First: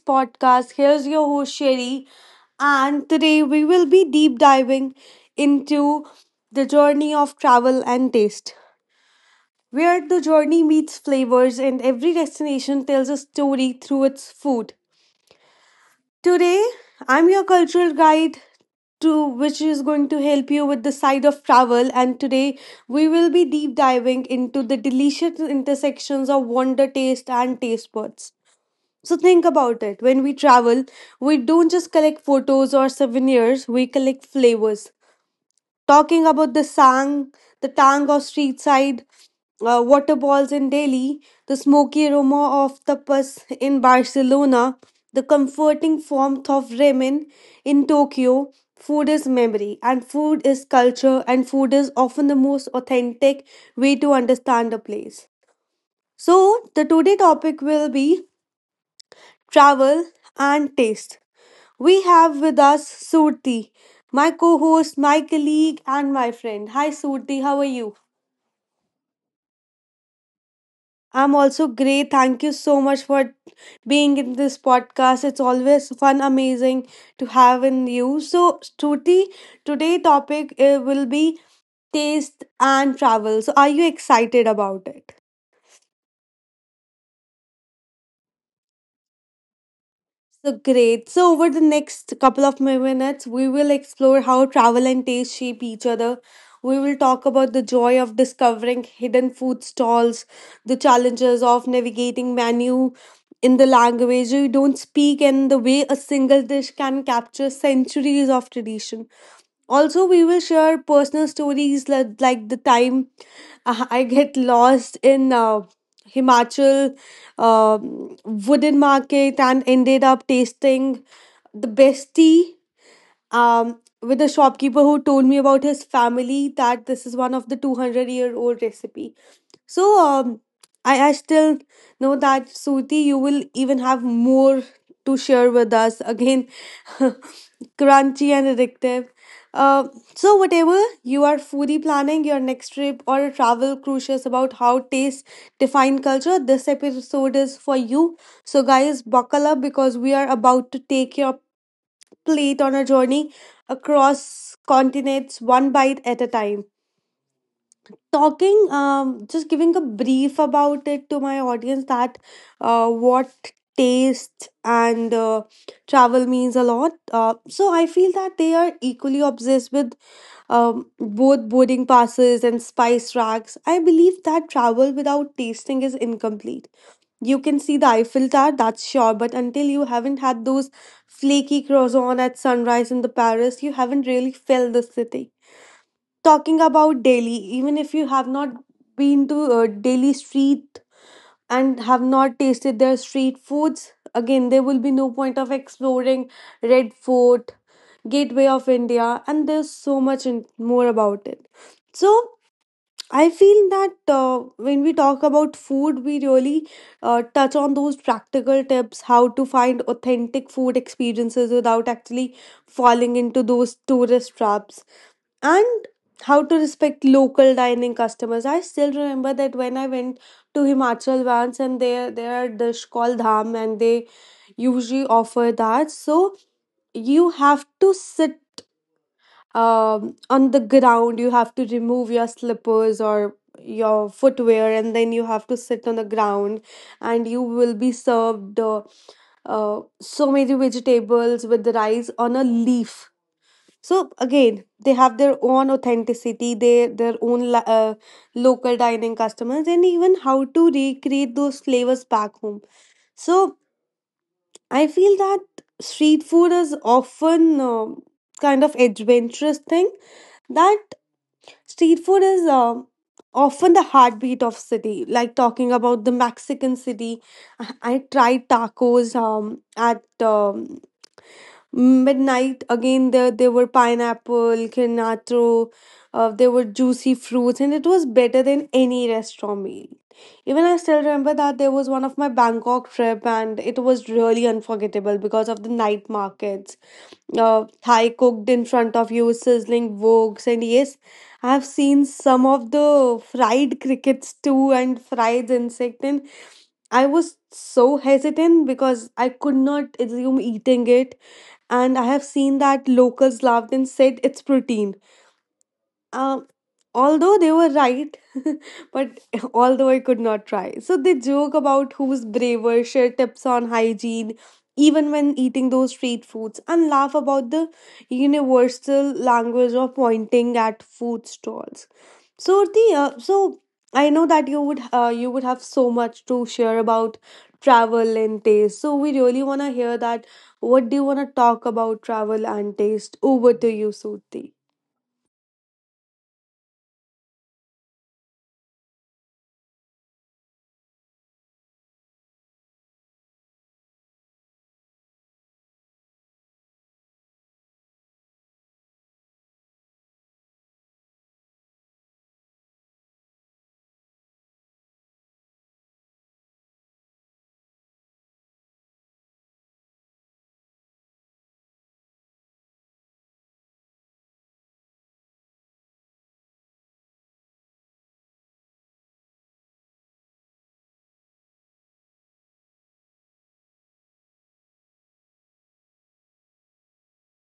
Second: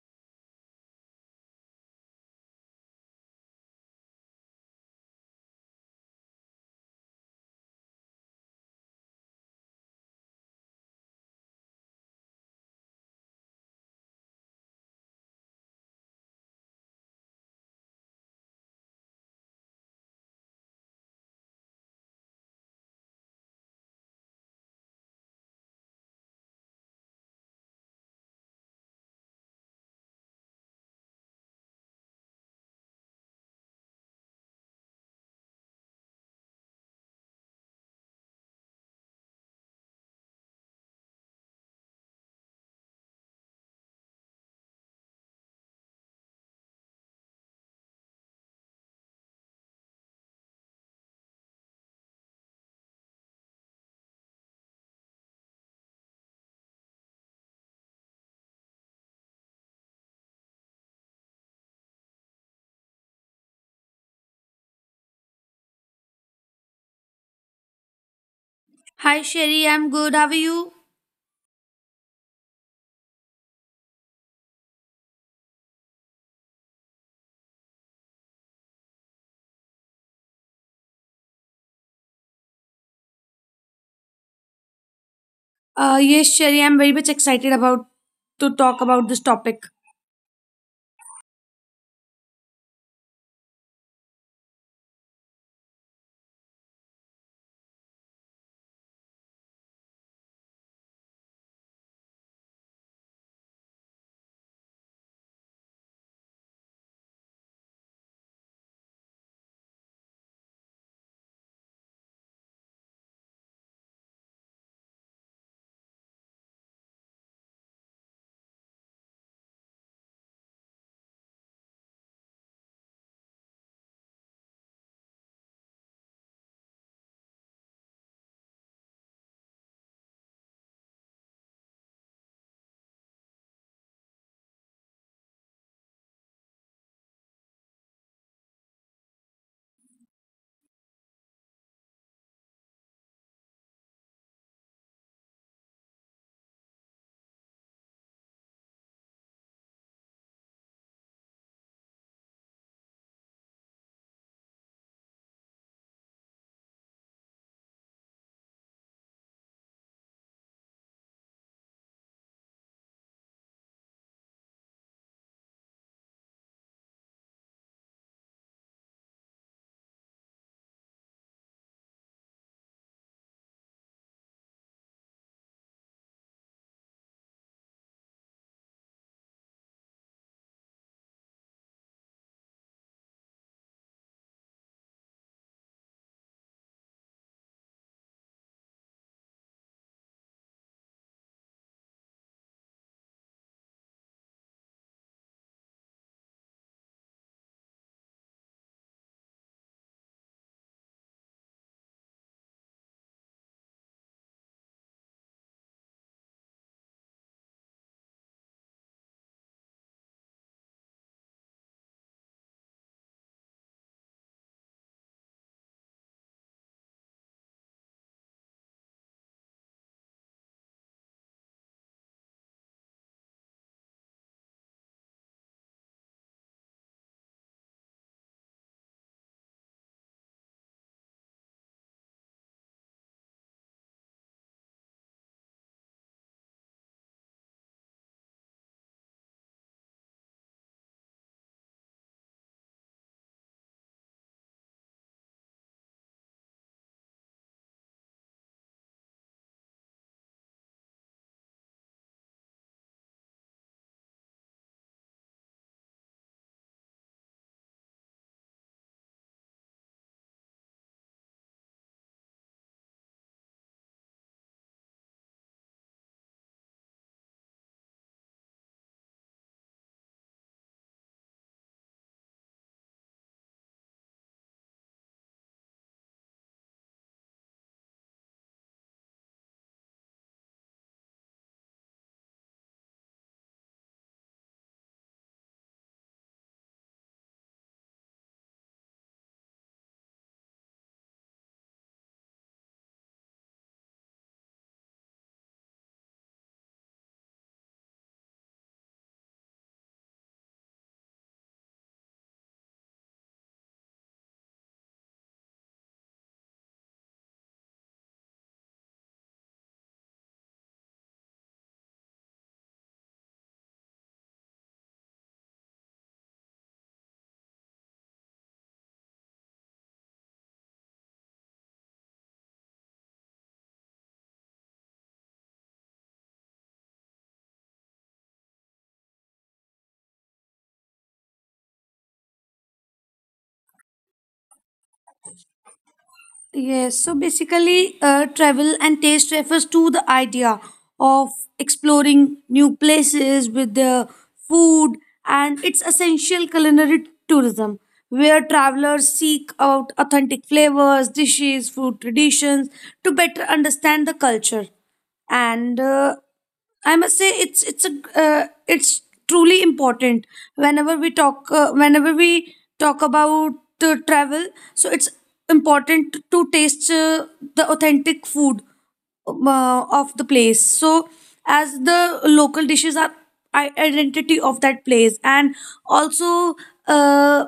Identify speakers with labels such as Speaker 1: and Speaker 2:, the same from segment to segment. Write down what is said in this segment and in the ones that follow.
Speaker 1: podcast. Here's your host Sherry, and today we will be deep diving into the journey of travel and taste, where the journey meets flavors and every destination tells a story through its food. Today, I'm your cultural guide to which is going to help you with the side of travel, and today we will be deep diving into the delicious intersections of wonder taste and taste buds. So think about it. When we travel, we don't just collect photos or souvenirs, we collect flavors. Talking about the sang, the tang of street side, water balls in Delhi, the smoky aroma of tapas in Barcelona, the comforting warmth of ramen in Tokyo. Food is memory, and food is culture, and food is often the most authentic way to understand a place. So, the today topic will be travel, and taste. We have with us Surti, my co host, my colleague, and my friend. Hi, Surti, how are you?
Speaker 2: Hi Sherry, I'm good. How are you?
Speaker 1: I'm also great. Thank you so much for being in this podcast. It's always fun, amazing to have in you. So, Surti, today topic will be taste and travel. So, are you excited about it?
Speaker 2: Yes, Sherry, I'm very much excited about to talk about this topic.
Speaker 1: So great. So over the next couple of minutes, we will explore how travel and taste shape each other. We will talk about the joy of discovering hidden food stalls, the challenges of navigating menu in the language you don't speak, and the way a single dish can capture centuries of tradition. Also, we will share personal stories like the time I I get lost in Himachal wooden market and ended up tasting the best tea, with a shopkeeper who told me about his family that this is one of the 200-year-old recipe. So I still know that Suti, you will even have more to share with us again, crunchy and addictive. Uh, so whatever you are foodie planning your next trip or a travel crucious about how taste define culture, this episode is for you. So guys, buckle up because we are about to take your plate on a journey across continents, one bite at a time. Just giving a brief about it to my audience that what taste and travel means a lot. So I feel that they are equally obsessed with both boarding passes and spice racks. I believe that travel without tasting is incomplete. You can see the Eiffel Tower, that's sure, but until you haven't had those flaky croissants at sunrise in the Paris, you haven't really felt the city. Talking about Delhi, even if you have not been to Delhi street and have not tasted their street foods, again there will be no point of exploring Red Fort, Gateway of India, and there's so much more about it. So I feel that when we talk about food, we really touch on those practical tips how to find authentic food experiences without actually falling into those tourist traps and how to respect local dining customers. I still remember that when I went to Himachal once and there are dish called dham and they usually offer that. So you have to sit on the ground, you have to remove your slippers or your footwear and then you have to sit on the ground and you will be served so many vegetables with the rice on a leaf. So again they have their own authenticity, they their own local dining customers and even how to recreate those flavors back home. So I feel that street food is often kind of adventurous thing that street food is often the heartbeat of city. Like talking about the Mexican city, I tried tacos at midnight. Again there were pineapple canatro, there were juicy fruits and it was better than any restaurant meal. Even I still remember that there was one of my Bangkok trip and it was really unforgettable because of the night markets. Thai cooked in front of you sizzling woks, and yes, I have seen some of the fried crickets too and fried insect, and I was so hesitant because I could not assume eating it, and I have seen that locals laughed and said it's protein. Um, Although they were right, but although I could not try. So they joke about who's braver, share tips on hygiene, even when eating those street foods, and laugh about the universal language of pointing at food stalls. So I know that you would have so much to share about travel and taste. So we really wanna hear that. What do you wanna talk about travel and taste? Over to you, Surti.
Speaker 2: Yes, so basically, travel and taste refers to the idea of exploring new places with the food and its essential culinary tourism, where travelers seek out authentic flavors, dishes, food traditions to better understand the culture. And I must say it's a it's truly important whenever we talk about travel. So it's important to taste the authentic food of the place so as the local dishes are identity of that place and also, uh,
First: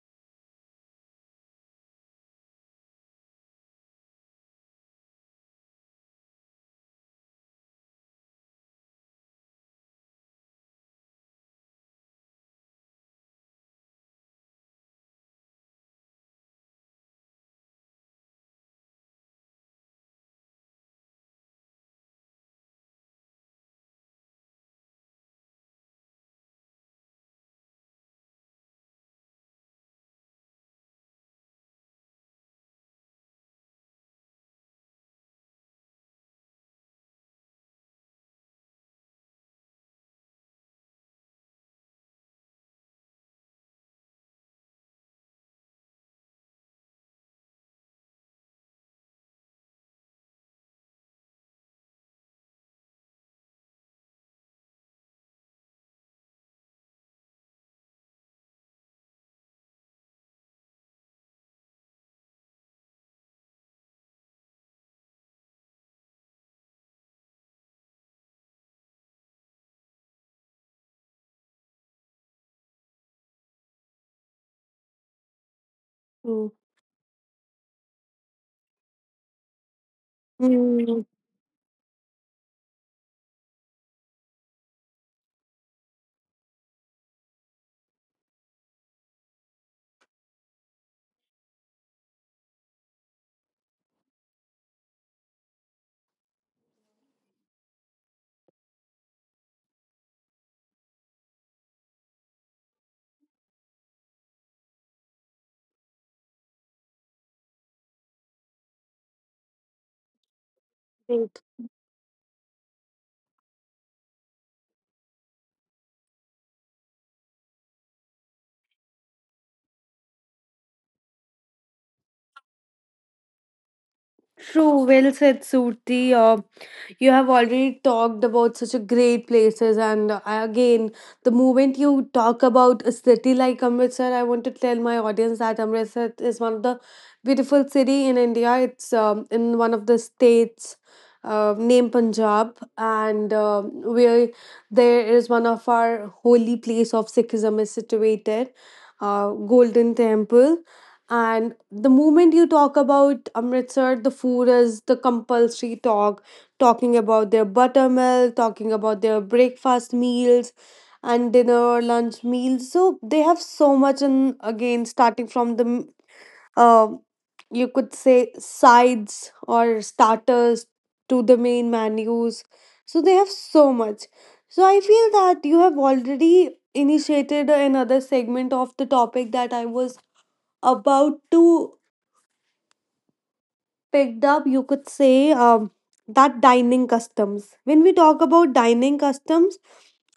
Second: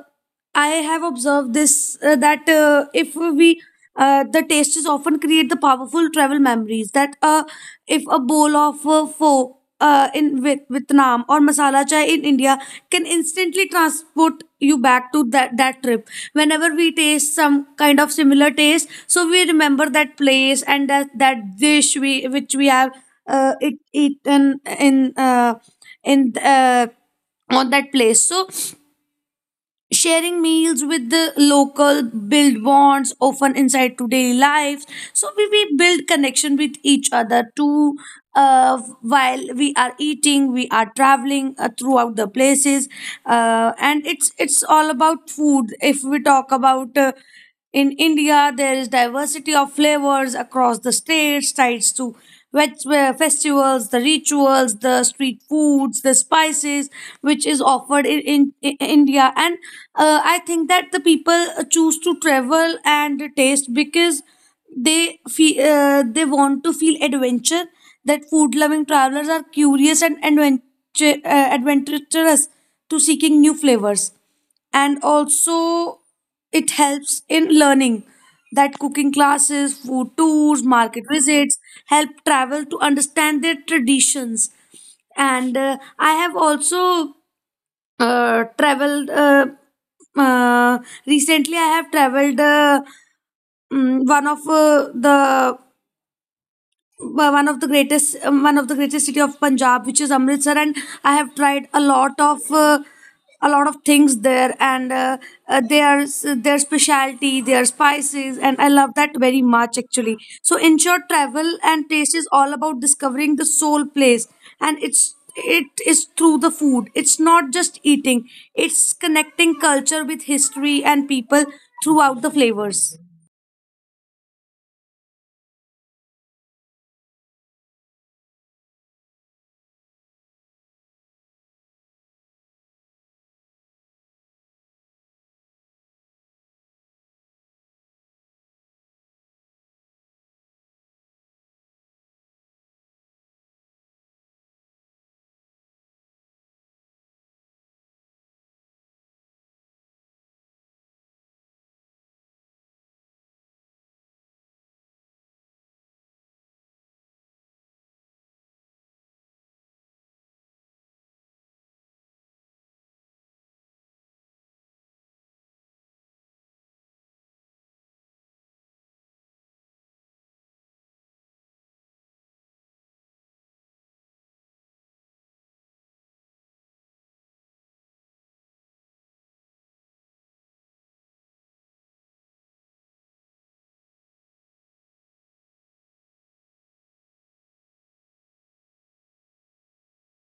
Speaker 2: I have observed this that if we the tastes often create the powerful travel memories that, if a bowl of pho in Vietnam or masala chai in India, can instantly transport you back to that trip. Whenever we taste some kind of similar taste, so we remember that place and that dish we which we have it eaten in on that place. So sharing meals with the local build bonds often inside to daily lives, so we build connection with each other too. While we are eating, we are traveling throughout the places. And it's all about food. If we talk about, in India, there is diversity of flavors across the states, sites to festivals, the rituals, the street foods, the spices, which is offered in India. And I think that the people choose to travel and taste because they feel, they want to feel adventure. That food-loving travelers are curious and adventurous to seeking new flavors, and also it helps in learning that cooking classes, food tours, market
Speaker 1: Mm.
Speaker 2: visits help travel to understand their traditions. And I have also traveled uh, recently. I have traveled, mm, one of the one of the greatest one of the greatest city of Punjab, which is Amritsar, and I have tried a lot of things there, and uh, their their specialty, their spices, and I love that very much actually. So, in short,
Speaker 1: Right.
Speaker 2: travel and taste is all about discovering the soul place, and it is through the food. It's not just eating; it's connecting culture with history and people throughout the flavors.
Speaker 1: True, well said, Surti. You have already talked about such a great places, and again, the moment you talk about a city like Amritsar, I want to tell my audience that Amritsar is one of the beautiful city in India. It's in one of the states. Named Punjab, and where there is one of our holy place of Sikhism is situated, Golden Temple. And the moment you talk about Amritsar, the food is the compulsory talk, talking about their buttermilk, talking about their breakfast meals and dinner, lunch meals. So they have so much and again, starting from the uh, you could say sides or starters to the main menus. So they have so much. So I feel that you have already initiated another segment of the topic that I was about to picked up, you could say, that dining customs. When we talk about dining customs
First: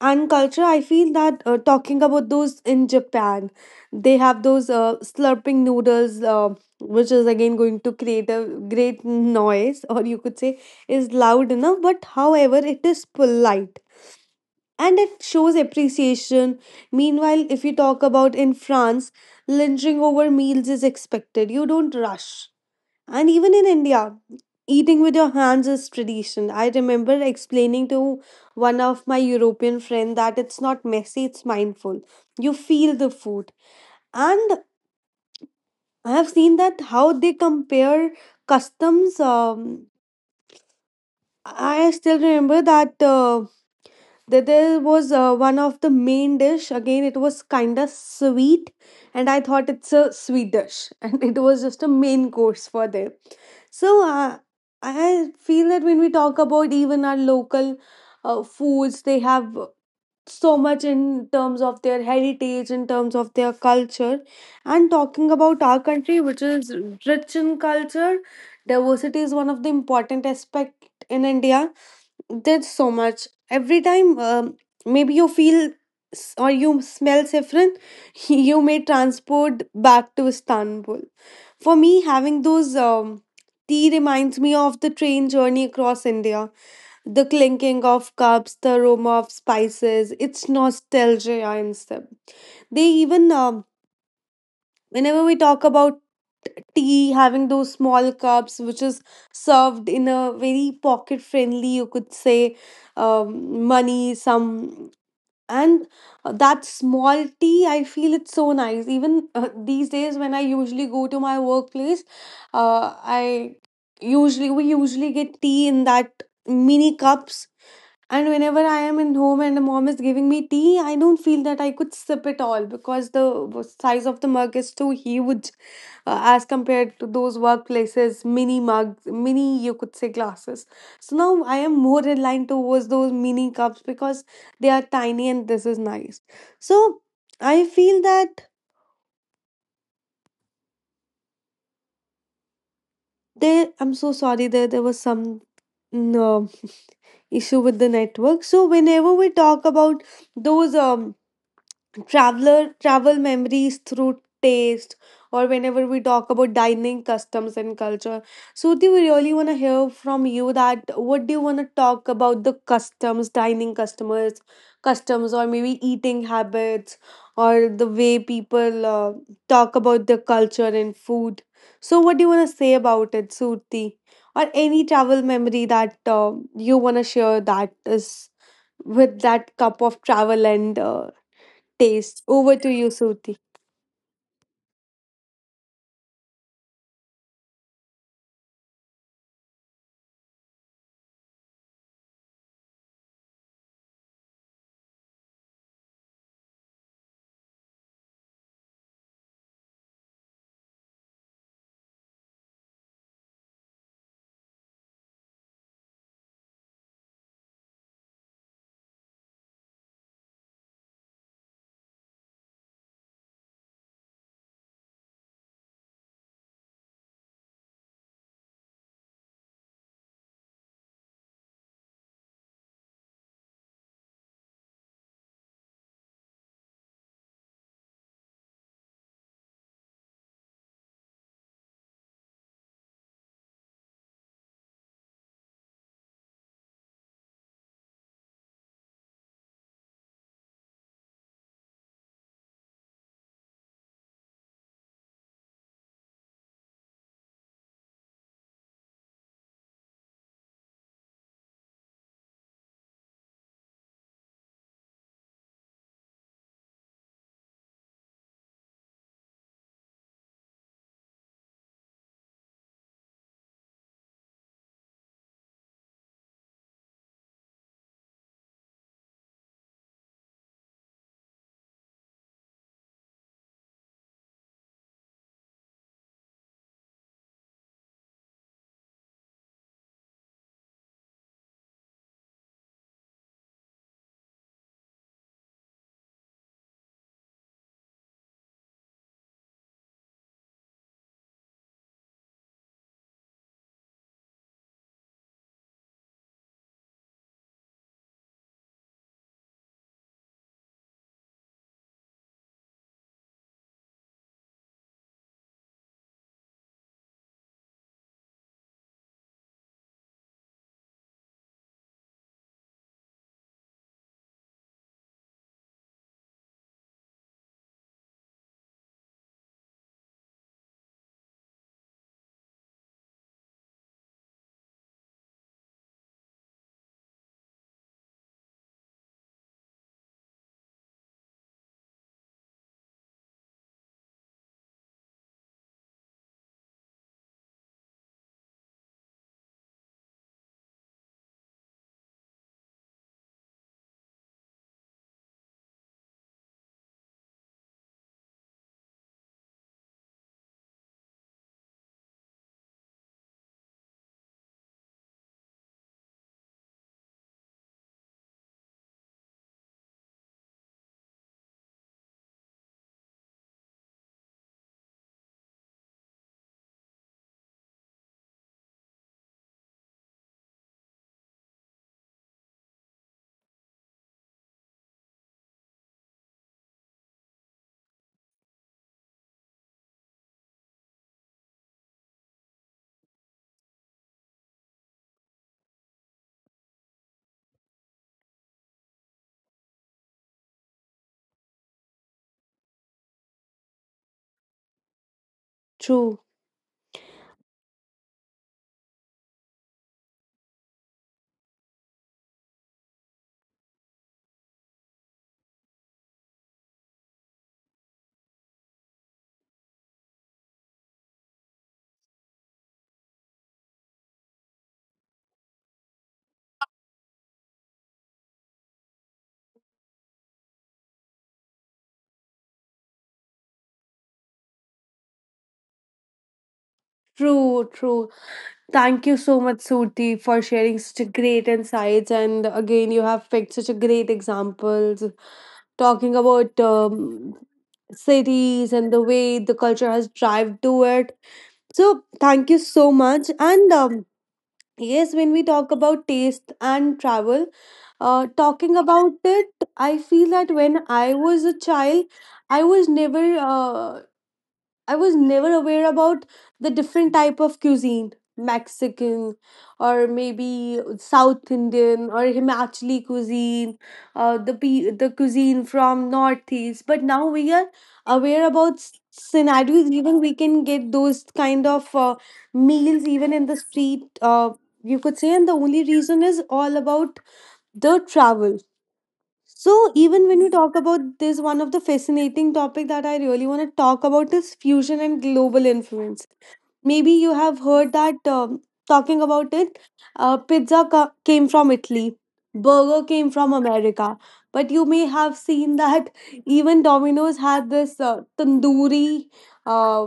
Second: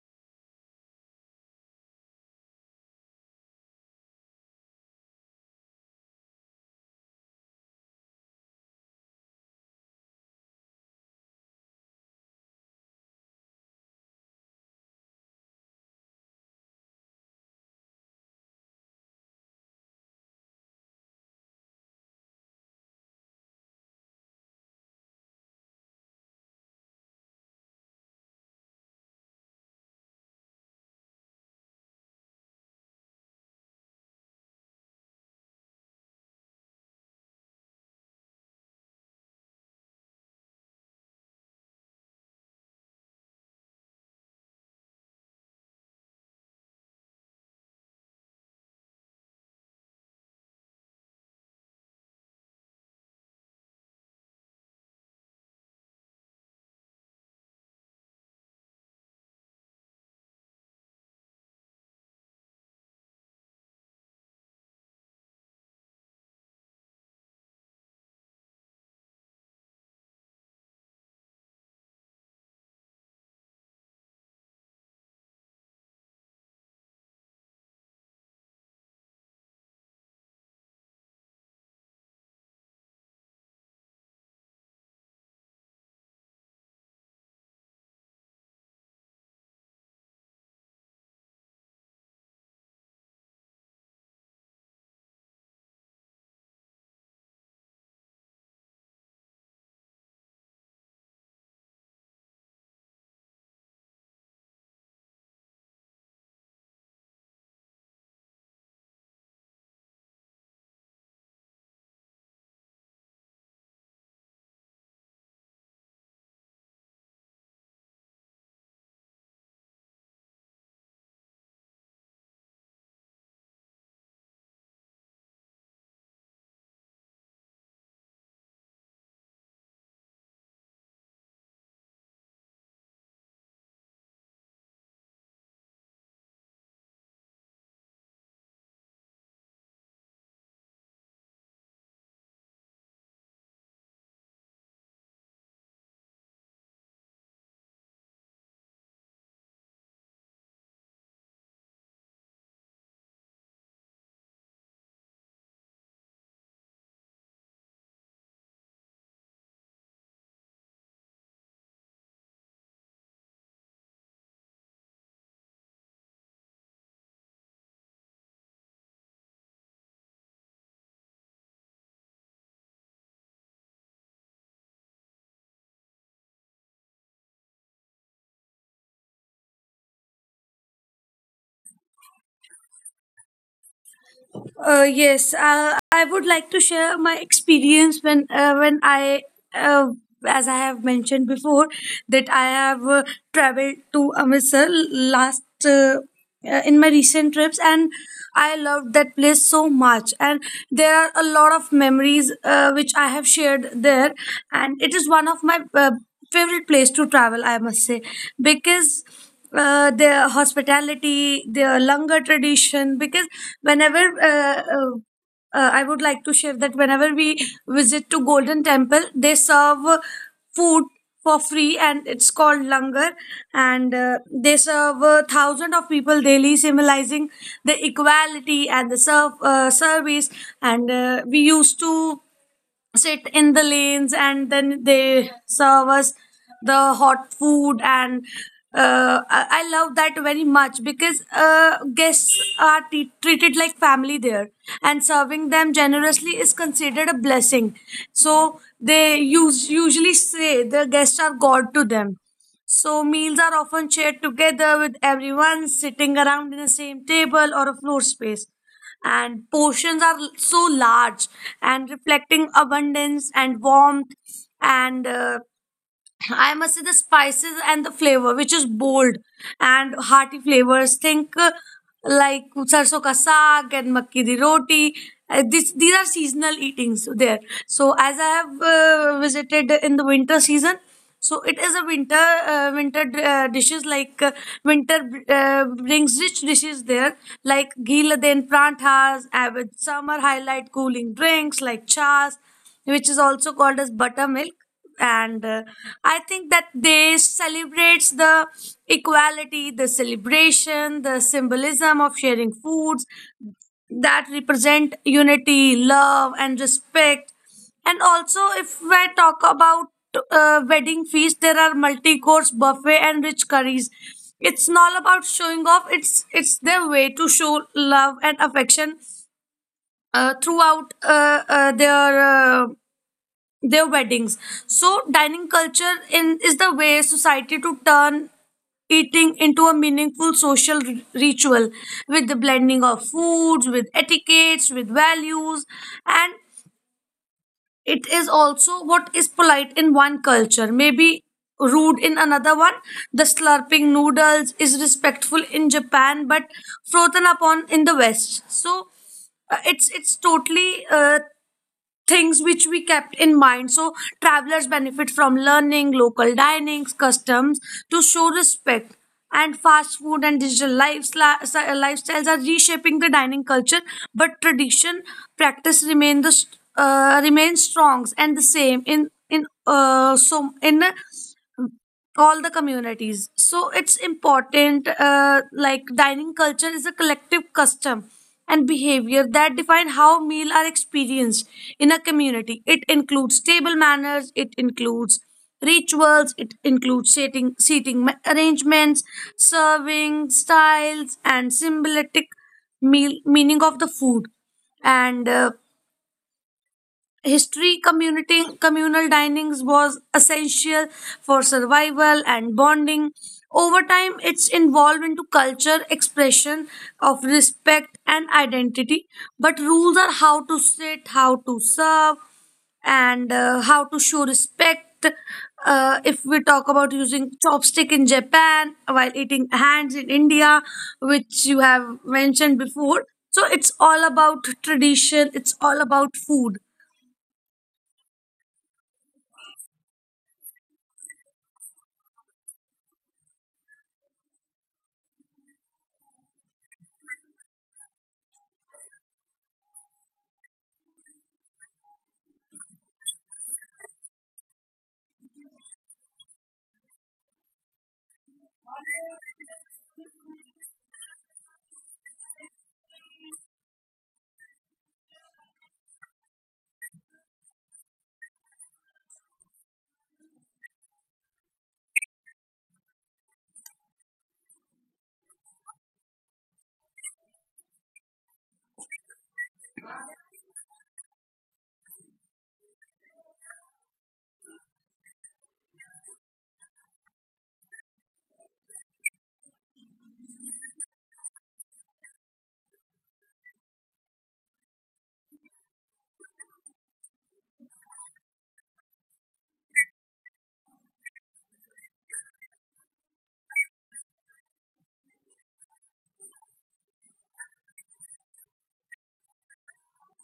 Speaker 1: and culture, I feel that talking about those in Japan, they have those slurping noodles, which is again going to create a great noise, or you could say is loud enough, but however, it is polite. And it shows appreciation. Meanwhile, if you talk about in France, lingering over meals is expected. You don't rush, and even in India, eating with your hands is tradition. I remember explaining to one of my European friend that it's not messy, it's mindful. You feel the food. And I have seen that how they compare customs. I still remember that that there was one of the main dish. Again, it was kind of sweet, and I thought it's a sweet dish, and it was just a main course for them. So I feel that when we talk about even our local foods, they have so much in terms of their heritage, in terms of their culture, and talking about our country, which is rich in culture, diversity is one of the important aspect in India. There's so much. Every time, maybe you feel or you smell saffron, you may transport back to Istanbul. For me, having those tea reminds me of the train journey across India, the clinking of cups, the aroma of spices. It's nostalgia in step. They even whenever we talk about tea, having those small cups which is served in a very pocket friendly, you could say, money some, and that small tea I feel it's so nice. Even these days when I usually go to my workplace, uh, I usually we usually get tea in that mini cups, and whenever I am in home and the mom is giving me tea, I don't feel that I could sip it all because the size of the mug is too huge as compared to those workplaces, mini mugs, mini, you could say, glasses. So now I am more in line towards those mini cups because they are tiny and this is nice. So I feel that there, I'm so sorry that there was some mm, uh, issue with the network. So whenever we talk about those. Traveler travel memories through taste or whenever we talk about dining customs and culture, Suti, we really want to hear from you that what do you want to talk about the customs dining customers customs or maybe eating habits or the way people talk about their culture and food. So what do you want to say about it, Suti? Or any travel memory that you want to share that is with that cup of travel and taste. Over to you, Suti.
Speaker 2: Yes, I would like to share my experience when uh, as I have mentioned before, that I have traveled to Amritsar last, in my recent trips, and I loved that place so much. And there are a lot of memories which I have shared there, and it is one of my favorite place to travel, I must say, because their hospitality, their longer tradition. Because whenever I would like to share that whenever we visit to Golden Temple, they serve food for free, and it's called langar. And they serve thousands of people daily, symbolizing the equality and the service. And we used to sit in the lanes, and then they serve us the hot food. And I love that very much because guests are treated like family there, and serving them generously is considered a blessing. So they use, usually say the guests are God to them. So meals are often shared together, with everyone sitting around in the same table or a floor space. And portions are so large, and reflecting abundance and warmth. And I must say the spices and the flavor, which is bold and hearty flavors. Think like sarso ka saag and makki di roti. These are seasonal eatings there. So as I have visited in the winter season, so it is a winter winter dishes like winter brings rich dishes there like ghee laden pranthas, with summer highlight cooling drinks like chas, which is also called as buttermilk. And I think that they celebrates the equality, the celebration, the symbolism of sharing foods, that represent unity, love and respect. And also, if I talk about wedding feast, there are multi course buffet and rich curries. It's not about showing off; it's their way to show love and affection throughout their weddings. So dining culture in is the way society to turn eating into a meaningful social ritual, with the blending of foods, with etiquettes, with values, and it is also what is polite in one culture, maybe rude in another one. The slurping noodles is respectful in Japan, but frozen upon in the West. So it's totally things which we kept in mind. So travelers benefit from learning local dinings, customs, to show respect. And fast food and digital lifestyles are reshaping the dining culture, but tradition practice remain the remain strong and the same in so in a all the communities. So it's important, like dining culture is a collective custom and behavior that define how meal are experienced in a community. It includes table manners, it includes rituals, it includes seating arrangements, serving styles, and symbolic meal meaning of the food. And
Speaker 1: True,
Speaker 2: History community communal dinings was essential for survival and bonding. Over time, it's evolved into culture, expression of respect and identity. But rules are how to sit, how to serve, and how to show respect. If we talk about using chopstick in Japan while eating hands in India, which you have mentioned before. So it's all about tradition. It's all about food.
Speaker 1: true, true. Thank you so much, Suti, for sharing such a great insights. And again, you have picked such a great examples talking about cities and the way the culture has drived to it. So, thank you so much. And yes, when we talk about taste and travel, uh, talking about it, I feel that when I was a child, I was never uh, I was never aware about the different type of cuisine, Mexican or maybe South Indian or Himachali cuisine, the cuisine from Northeast. But now we are aware about scenarios. Even we can get those kind of meals even in the street. You could say, and the only reason is all about the travel. So even when we talk about this, one of the fascinating topic that I really want to talk about is fusion and global influence. Maybe you have heard that talking about it, pizza came from Italy, burger came from America, but you may have seen that even Domino's had this tandoori, uh,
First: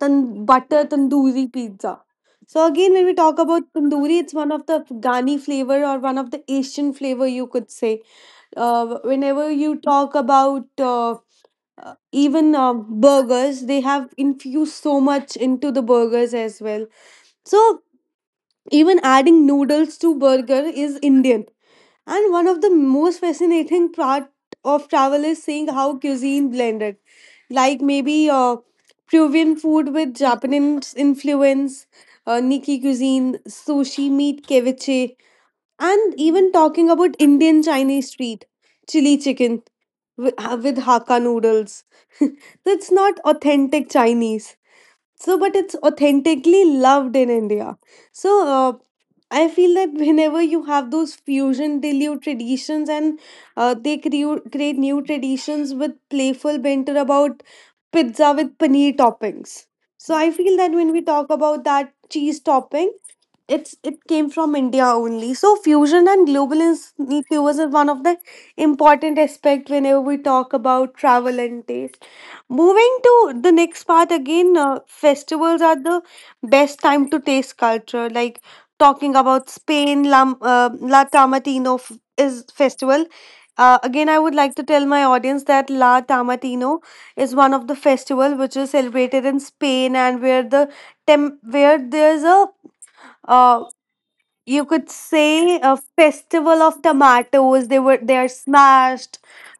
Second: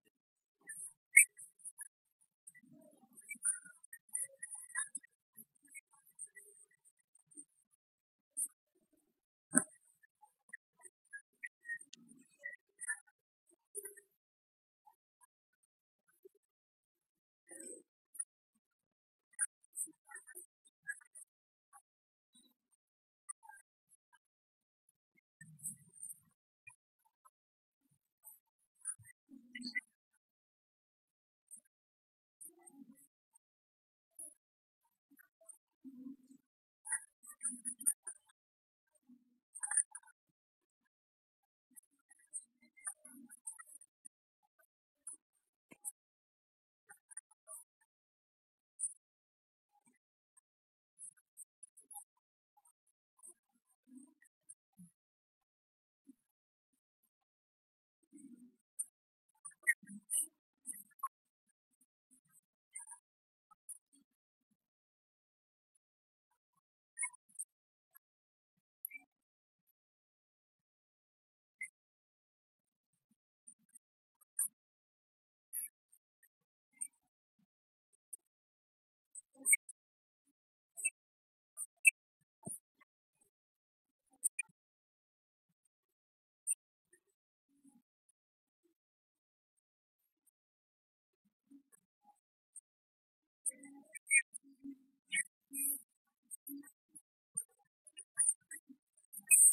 Speaker 1: butter tandoori pizza. So again, when we talk about tandoori, it's one of the Ghani flavor or one of the Asian flavor, you could say whenever you talk about even burgers, they have infused so much into the burgers as well. So even adding noodles to burger is Indian. And one of the most fascinating part of travel is seeing how cuisine blended, like maybe Peruvian food with Japanese influence, Nikki cuisine, sushi, meat, ceviche. And even talking about Indian Chinese street, chili chicken with, with Hakka noodles. That's not authentic Chinese. So, but it's authentically loved in India. So, I feel that whenever you have those fusion, they new traditions and create new traditions with playful banter about pizza with paneer toppings. So, I feel that when we talk about that cheese topping, it came from India only. So fusion and globalization is flavors is one of the important aspect whenever we talk about travel and taste. Moving to the next part again, festivals are the best time to taste culture. Like talking about Spain, La Tamatino is festival. Again, I would like to tell my audience that La Tamatino is one of the festival which is celebrated in Spain and where the where there's a uh, you could say a festival of tomatoes they are smashed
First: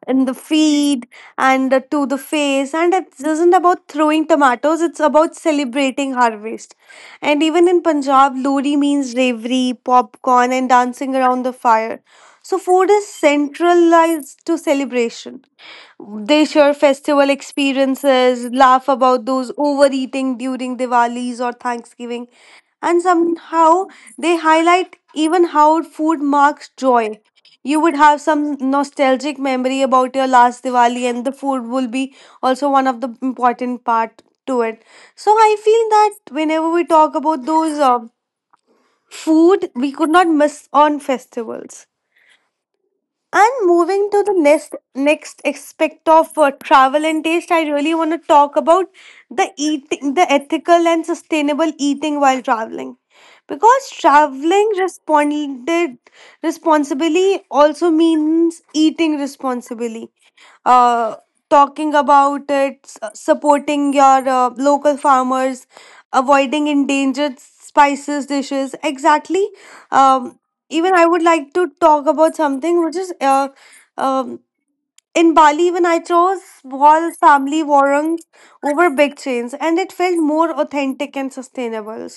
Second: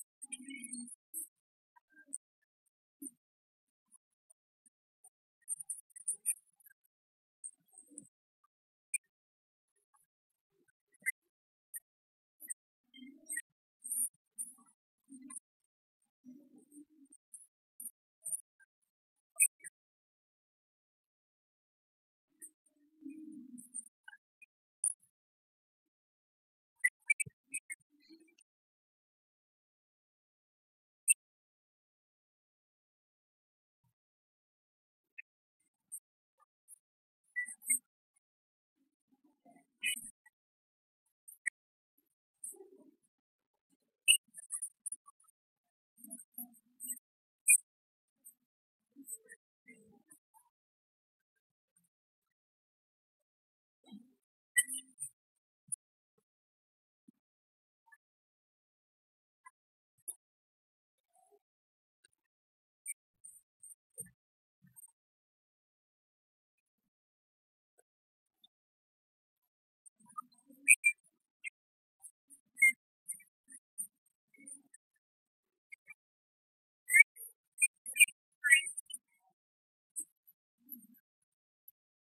Speaker 1: in the feed and to the face, and it isn't about throwing tomatoes. It's about celebrating harvest. And even in Punjab, Lodi means ravery, popcorn and dancing around the fire. So food is centralized to celebration. They share festival experiences, laugh about those overeating during Diwalis or Thanksgiving, and somehow they highlight even how food marks joy. You would have some nostalgic memory about your last Diwali, and the food will be also one of the important part to it. So I feel that whenever we talk about those food, we could not miss on festivals. And moving to the next next aspect of travel and taste, I really want to talk about the eating, the ethical and sustainable eating while traveling, because traveling responded responsibly also means eating responsibly. Uh, talking about it, s- Supporting your local farmers, avoiding endangered spices dishes. Exactly, um, even I would like to talk about something which is um, in Bali when I chose small family warungs over big chains, and it felt more authentic and sustainable.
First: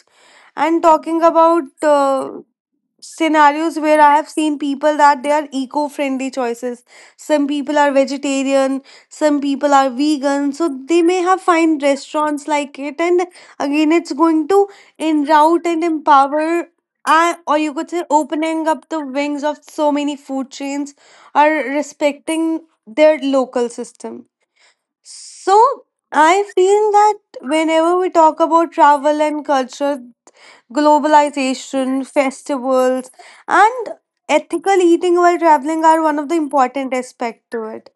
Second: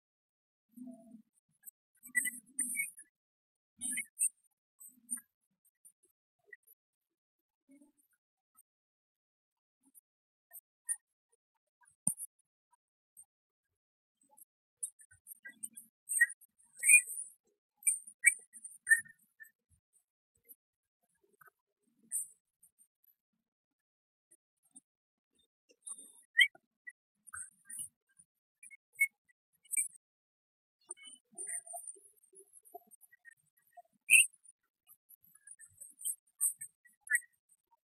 Speaker 1: And talking about scenarios where I have seen people that they are eco friendly choices. Some people are vegetarian, some people are vegan. So they may have fine restaurants like it. And again, it's going to enroute and empower. Or you could say opening up the wings of so many food chains are respecting their local system. So I feel that whenever we talk about travel and culture, globalization, festivals, and ethical eating while traveling are one of the important aspects to it.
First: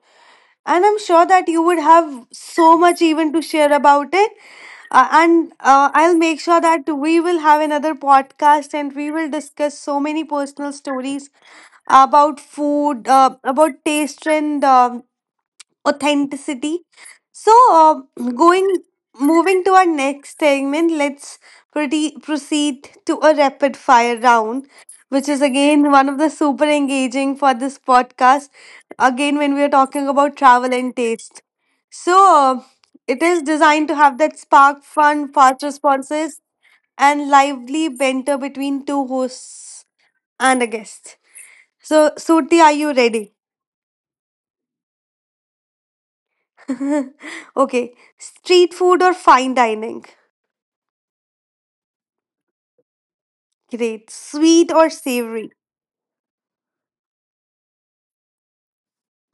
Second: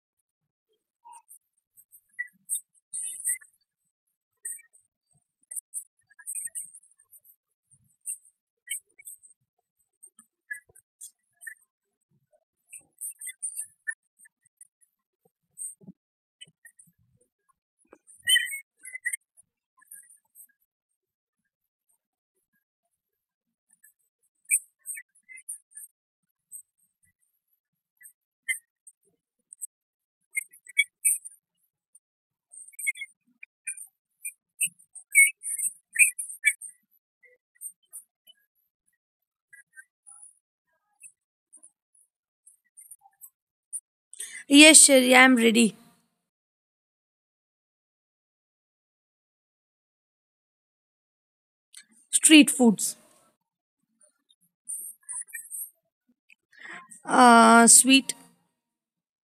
Speaker 1: And I'm sure that you would have so much even to share about it. And I'll make sure that we will have another podcast and we will discuss so many personal stories about food, about taste and authenticity. So, going Moving to our next segment, let's proceed to a rapid fire round, which is again one of the super engaging for this podcast. Again, when we are talking about travel and taste, so uh, it is designed to have that spark, fun, fast responses, and lively banter between two hosts and a guest. So, Suti, are you ready?
Speaker 2: Yes, Sherry, I'm ready.
Speaker 1: Okay. Street food or fine dining?
Speaker 2: Street foods.
Speaker 1: Great. Sweet or savory?
Speaker 2: Sweet.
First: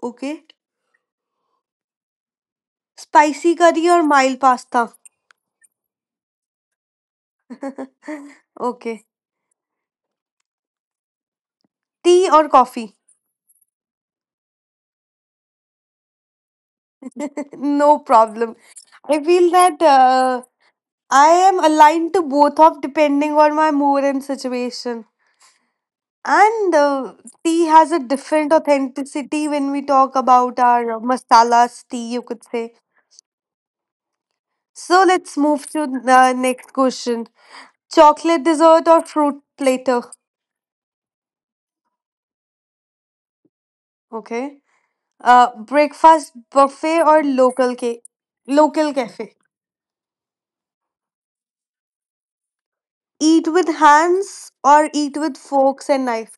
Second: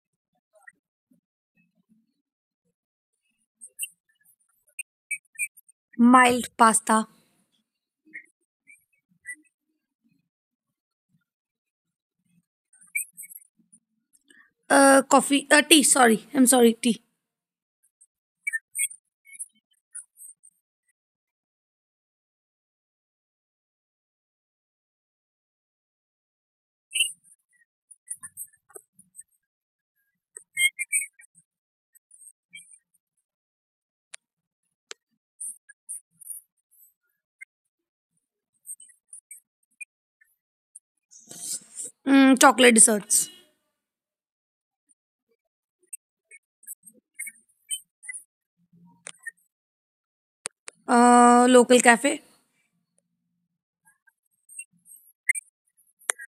Speaker 1: Okay. Spicy curry or mild pasta?
Speaker 2: Mild pasta.
Speaker 1: Okay. Tea or coffee?
Speaker 2: Coffee. Tea. Sorry, I'm sorry. Tea.
Speaker 1: No problem. I feel that I am aligned to both of depending on my mood and situation. And tea has a different authenticity when we talk about our masalas tea, you could say. So let's move to the next question. Chocolate dessert or fruit platter.
Speaker 2: Chocolate desserts.
Speaker 1: Okay. Breakfast buffet or local cafe.
Speaker 2: Local cafe.
Speaker 1: Eat with hands or eat with forks and knife.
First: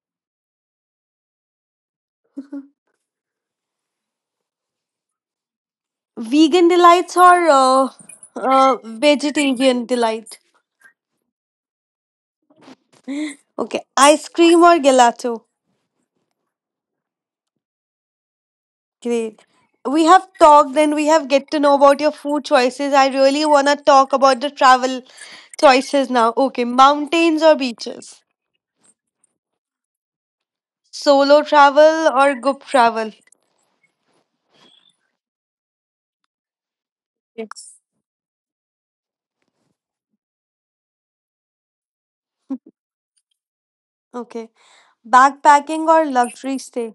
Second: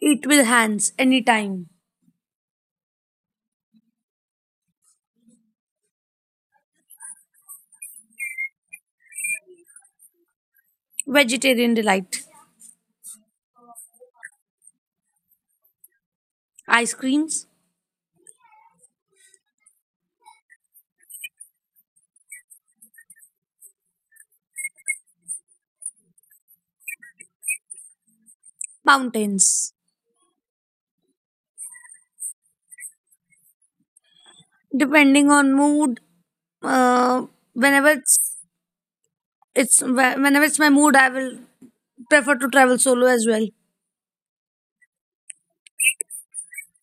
Speaker 2: Eat with hands anytime.
Speaker 1: Vegan delights or vegetarian delight.
Speaker 2: Vegetarian delight.
Speaker 1: Okay. Ice cream or gelato.
Speaker 2: Ice creams.
Speaker 1: Great. We have talked and we have get to know about your food choices. I really wanna talk about the travel choices now. Okay, mountains or beaches?
Speaker 2: Mountains.
Speaker 1: Solo travel or group travel?
Speaker 2: Depending on mood. Uh,
Speaker 1: Yes.
Speaker 2: whenever it's whenever it's my mood, I will prefer to travel solo as well.
Speaker 1: Okay. Backpacking or luxury stay?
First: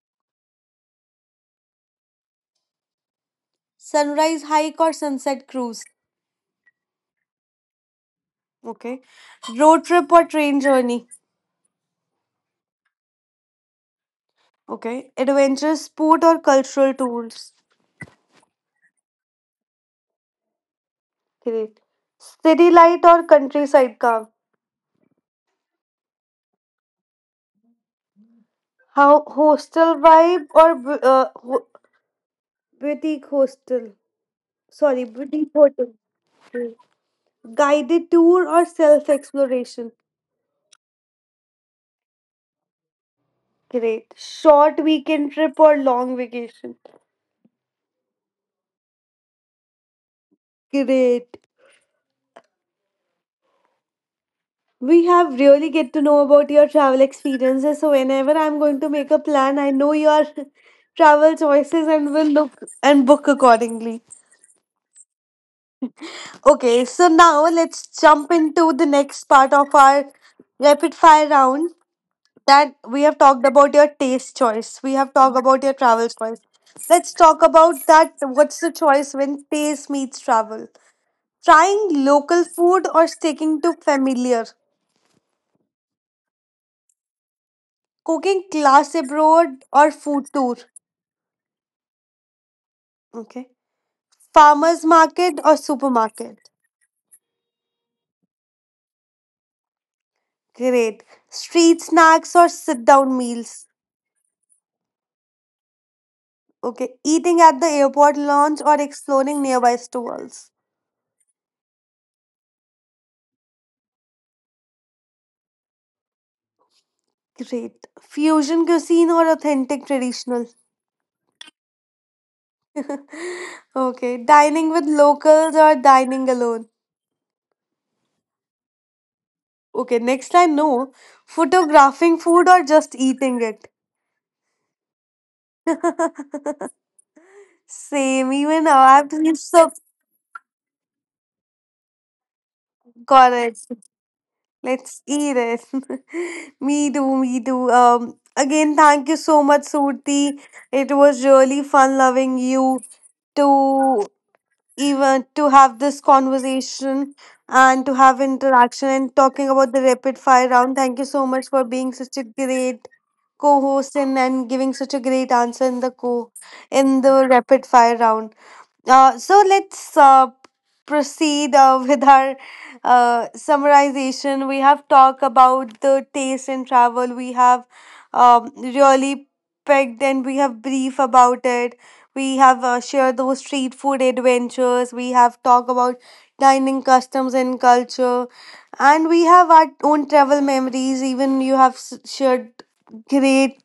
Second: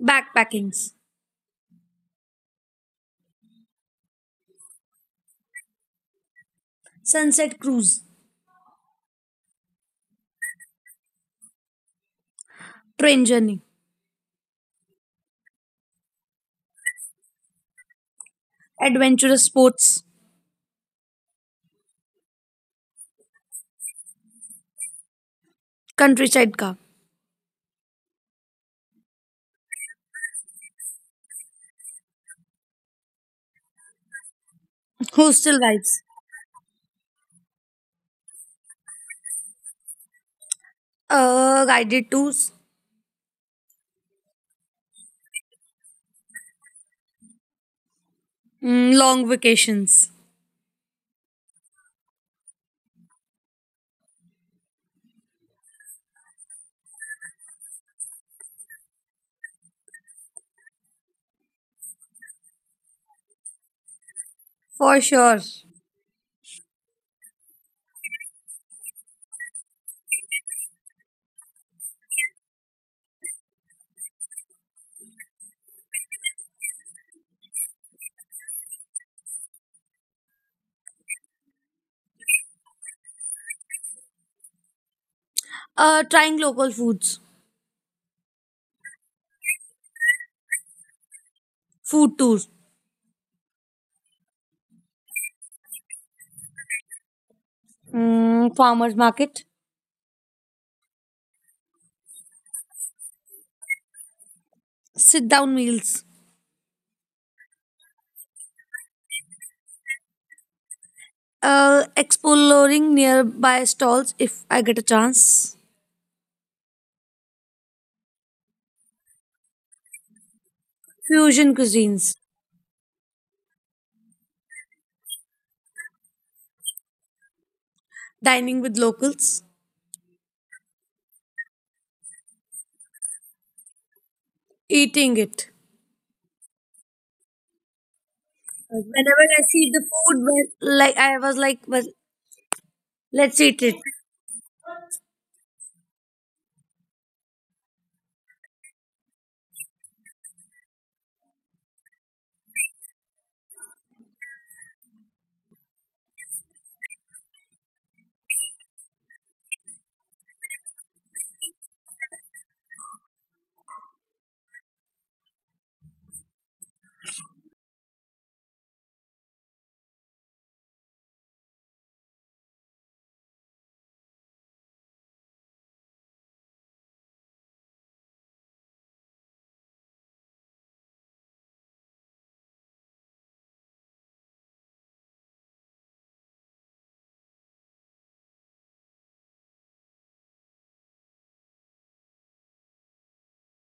Speaker 2: Backpackings.
Speaker 1: Sunrise hike or sunset cruise?
Speaker 2: Sunset cruise.
Speaker 1: Okay. Road trip or train journey?
Speaker 2: Train journey.
Speaker 1: Okay. Adventurous sport or cultural tours?
Speaker 2: Adventurous sports.
Speaker 1: Great. City light or countryside calm?
Speaker 2: Countryside ka.
Speaker 1: How hostel vibe or boutique hostel? Sorry,
Speaker 2: Hostel
Speaker 1: boutique
Speaker 2: vibes.
Speaker 1: hotel. Hmm. Guided tour or self exploration?
Speaker 2: Guided tours.
Speaker 1: Great. Short weekend trip or long vacation?
Speaker 2: Long vacations.
Speaker 1: Great. We have really get to know about your travel experiences. So whenever I'm going to make a plan, I know your travel choices and will look and book accordingly.
Speaker 2: For sure.
Speaker 1: Okay, so now let's jump into the next part of our rapid fire round that we have talked about your taste choice. We have talked about your travel choice. Let's talk about that. What's the choice when taste meets travel? Trying local food or sticking to familiar?
Speaker 2: Trying local foods.
Speaker 1: Cooking class abroad or food tour?
Speaker 2: Food tours.
Speaker 1: Okay. Farmers market or supermarket?
Speaker 2: Farmers market.
Speaker 1: Great. Street snacks or sit down meals?
Speaker 2: Sit down meals.
Speaker 1: Okay. Eating at the airport lounge or exploring nearby stalls?
Speaker 2: Exploring nearby stalls, if I get a chance.
Speaker 1: Great. Fusion cuisine or authentic traditional?
Speaker 2: Fusion cuisines.
Speaker 1: Okay. Dining with locals or dining alone?
Speaker 2: Dining with locals.
Speaker 1: Okay. Next I know. Photographing food or just eating it?
Speaker 2: Eating it.
Speaker 1: Same. Even now,
Speaker 2: Whenever
Speaker 1: I'm
Speaker 2: I see
Speaker 1: so
Speaker 2: the food, but like I was like, well, let's eat
Speaker 1: correct.
Speaker 2: it.
Speaker 1: Let's eat it. Me too, me too. Again, thank you so much, Surti. It was really fun loving you to even to have this conversation and to have interaction and talking about the rapid fire round. Thank you so much for being such a great co-host and giving such a great answer in the co in the rapid fire round. So let's proceed with our summarization. We have talked about the taste in travel. We have really pegged and we have brief about it. We have shared those street food adventures. We have talked about dining customs and culture. And we have our own travel memories. Even you have shared great.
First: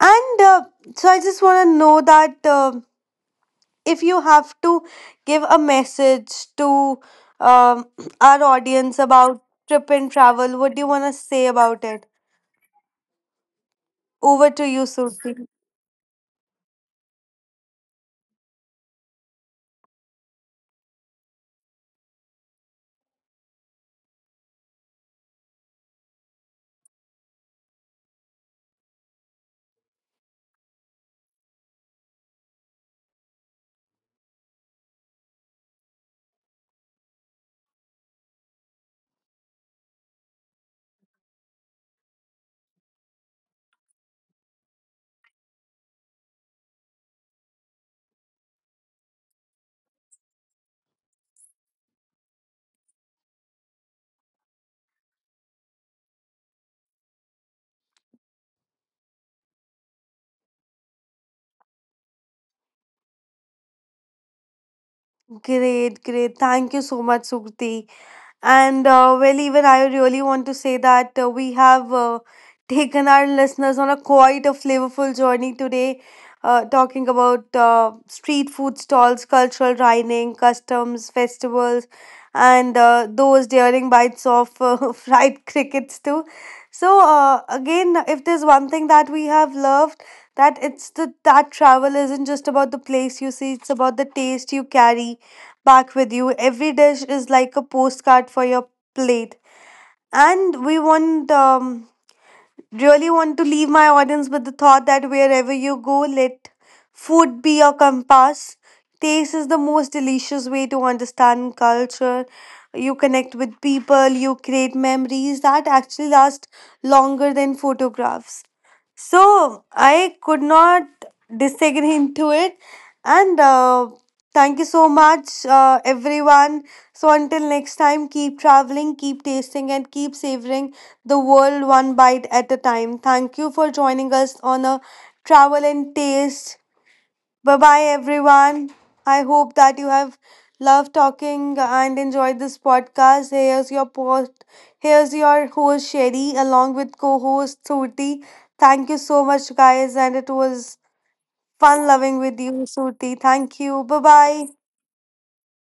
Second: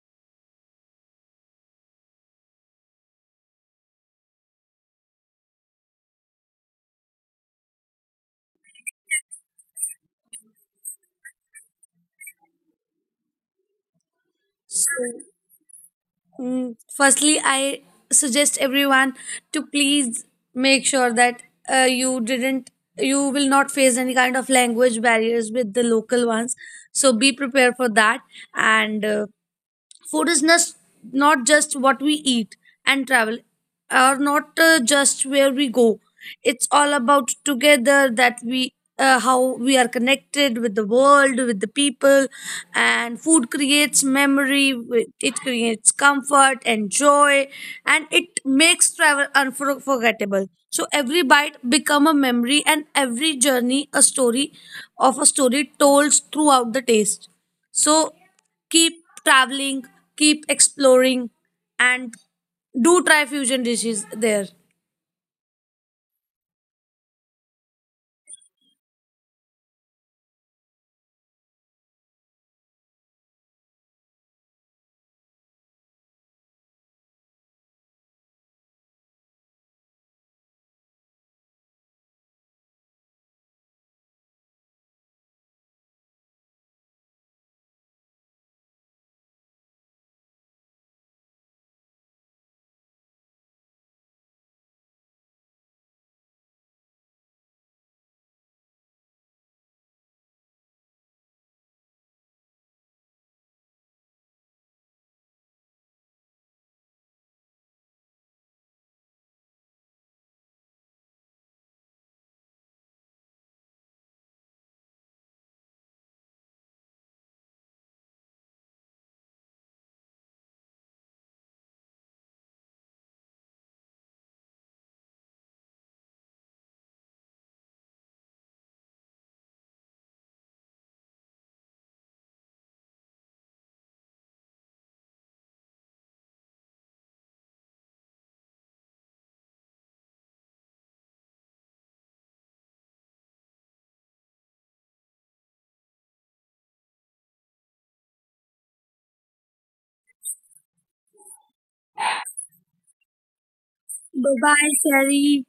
Speaker 1: And so I just want to know that. If you have to give a message to um, our audience about trip and travel, what do you want to say about it? Over to you,
Speaker 2: So
Speaker 1: Surti.
Speaker 2: Firstly, I suggest everyone to please make sure that uh, you didn't, you will not face any kind of language barriers with the local ones. So be prepared for that. And food is just not just what we eat, and travel or not just where we go. It's all about together that we how we are connected with the world, with the people. And food creates memory, it creates comfort and joy, and it makes travel unforgettable. So every bite become a memory, and every journey a story told throughout the taste. So keep traveling, keep exploring, and do try fusion dishes there.
Speaker 1: Great, great. Thank you so much, Surti. And Well, even I really want to say that we have taken our listeners on a quite a flavorful journey today, talking about street food stalls, cultural dining, customs, festivals, and those daring bites of fried crickets too. So again, if there's one thing that we have loved, that it's the that travel isn't just about the place you see, it's about the taste you carry back with you. Every dish is like a postcard for your plate. And we want, really want to leave my audience with the thought that wherever you go, let food be your compass. Taste is the most delicious way to understand culture. You connect with people, you create memories that actually last longer than photographs. So I could not disagree into it. And Thank you so much, everyone. So until next time, keep traveling, keep tasting, and keep savoring the world one bite at a time. Thank you for joining us on a travel and taste. Bye bye, everyone. I hope that you have loved talking and enjoyed this podcast. Here's your post. Here's your host Sherry, along with co-host Suti. Thank you so much, guys, and it was fun loving with you, Suti. Thank you. Bye bye.
Speaker 2: Bye bye, Sherry.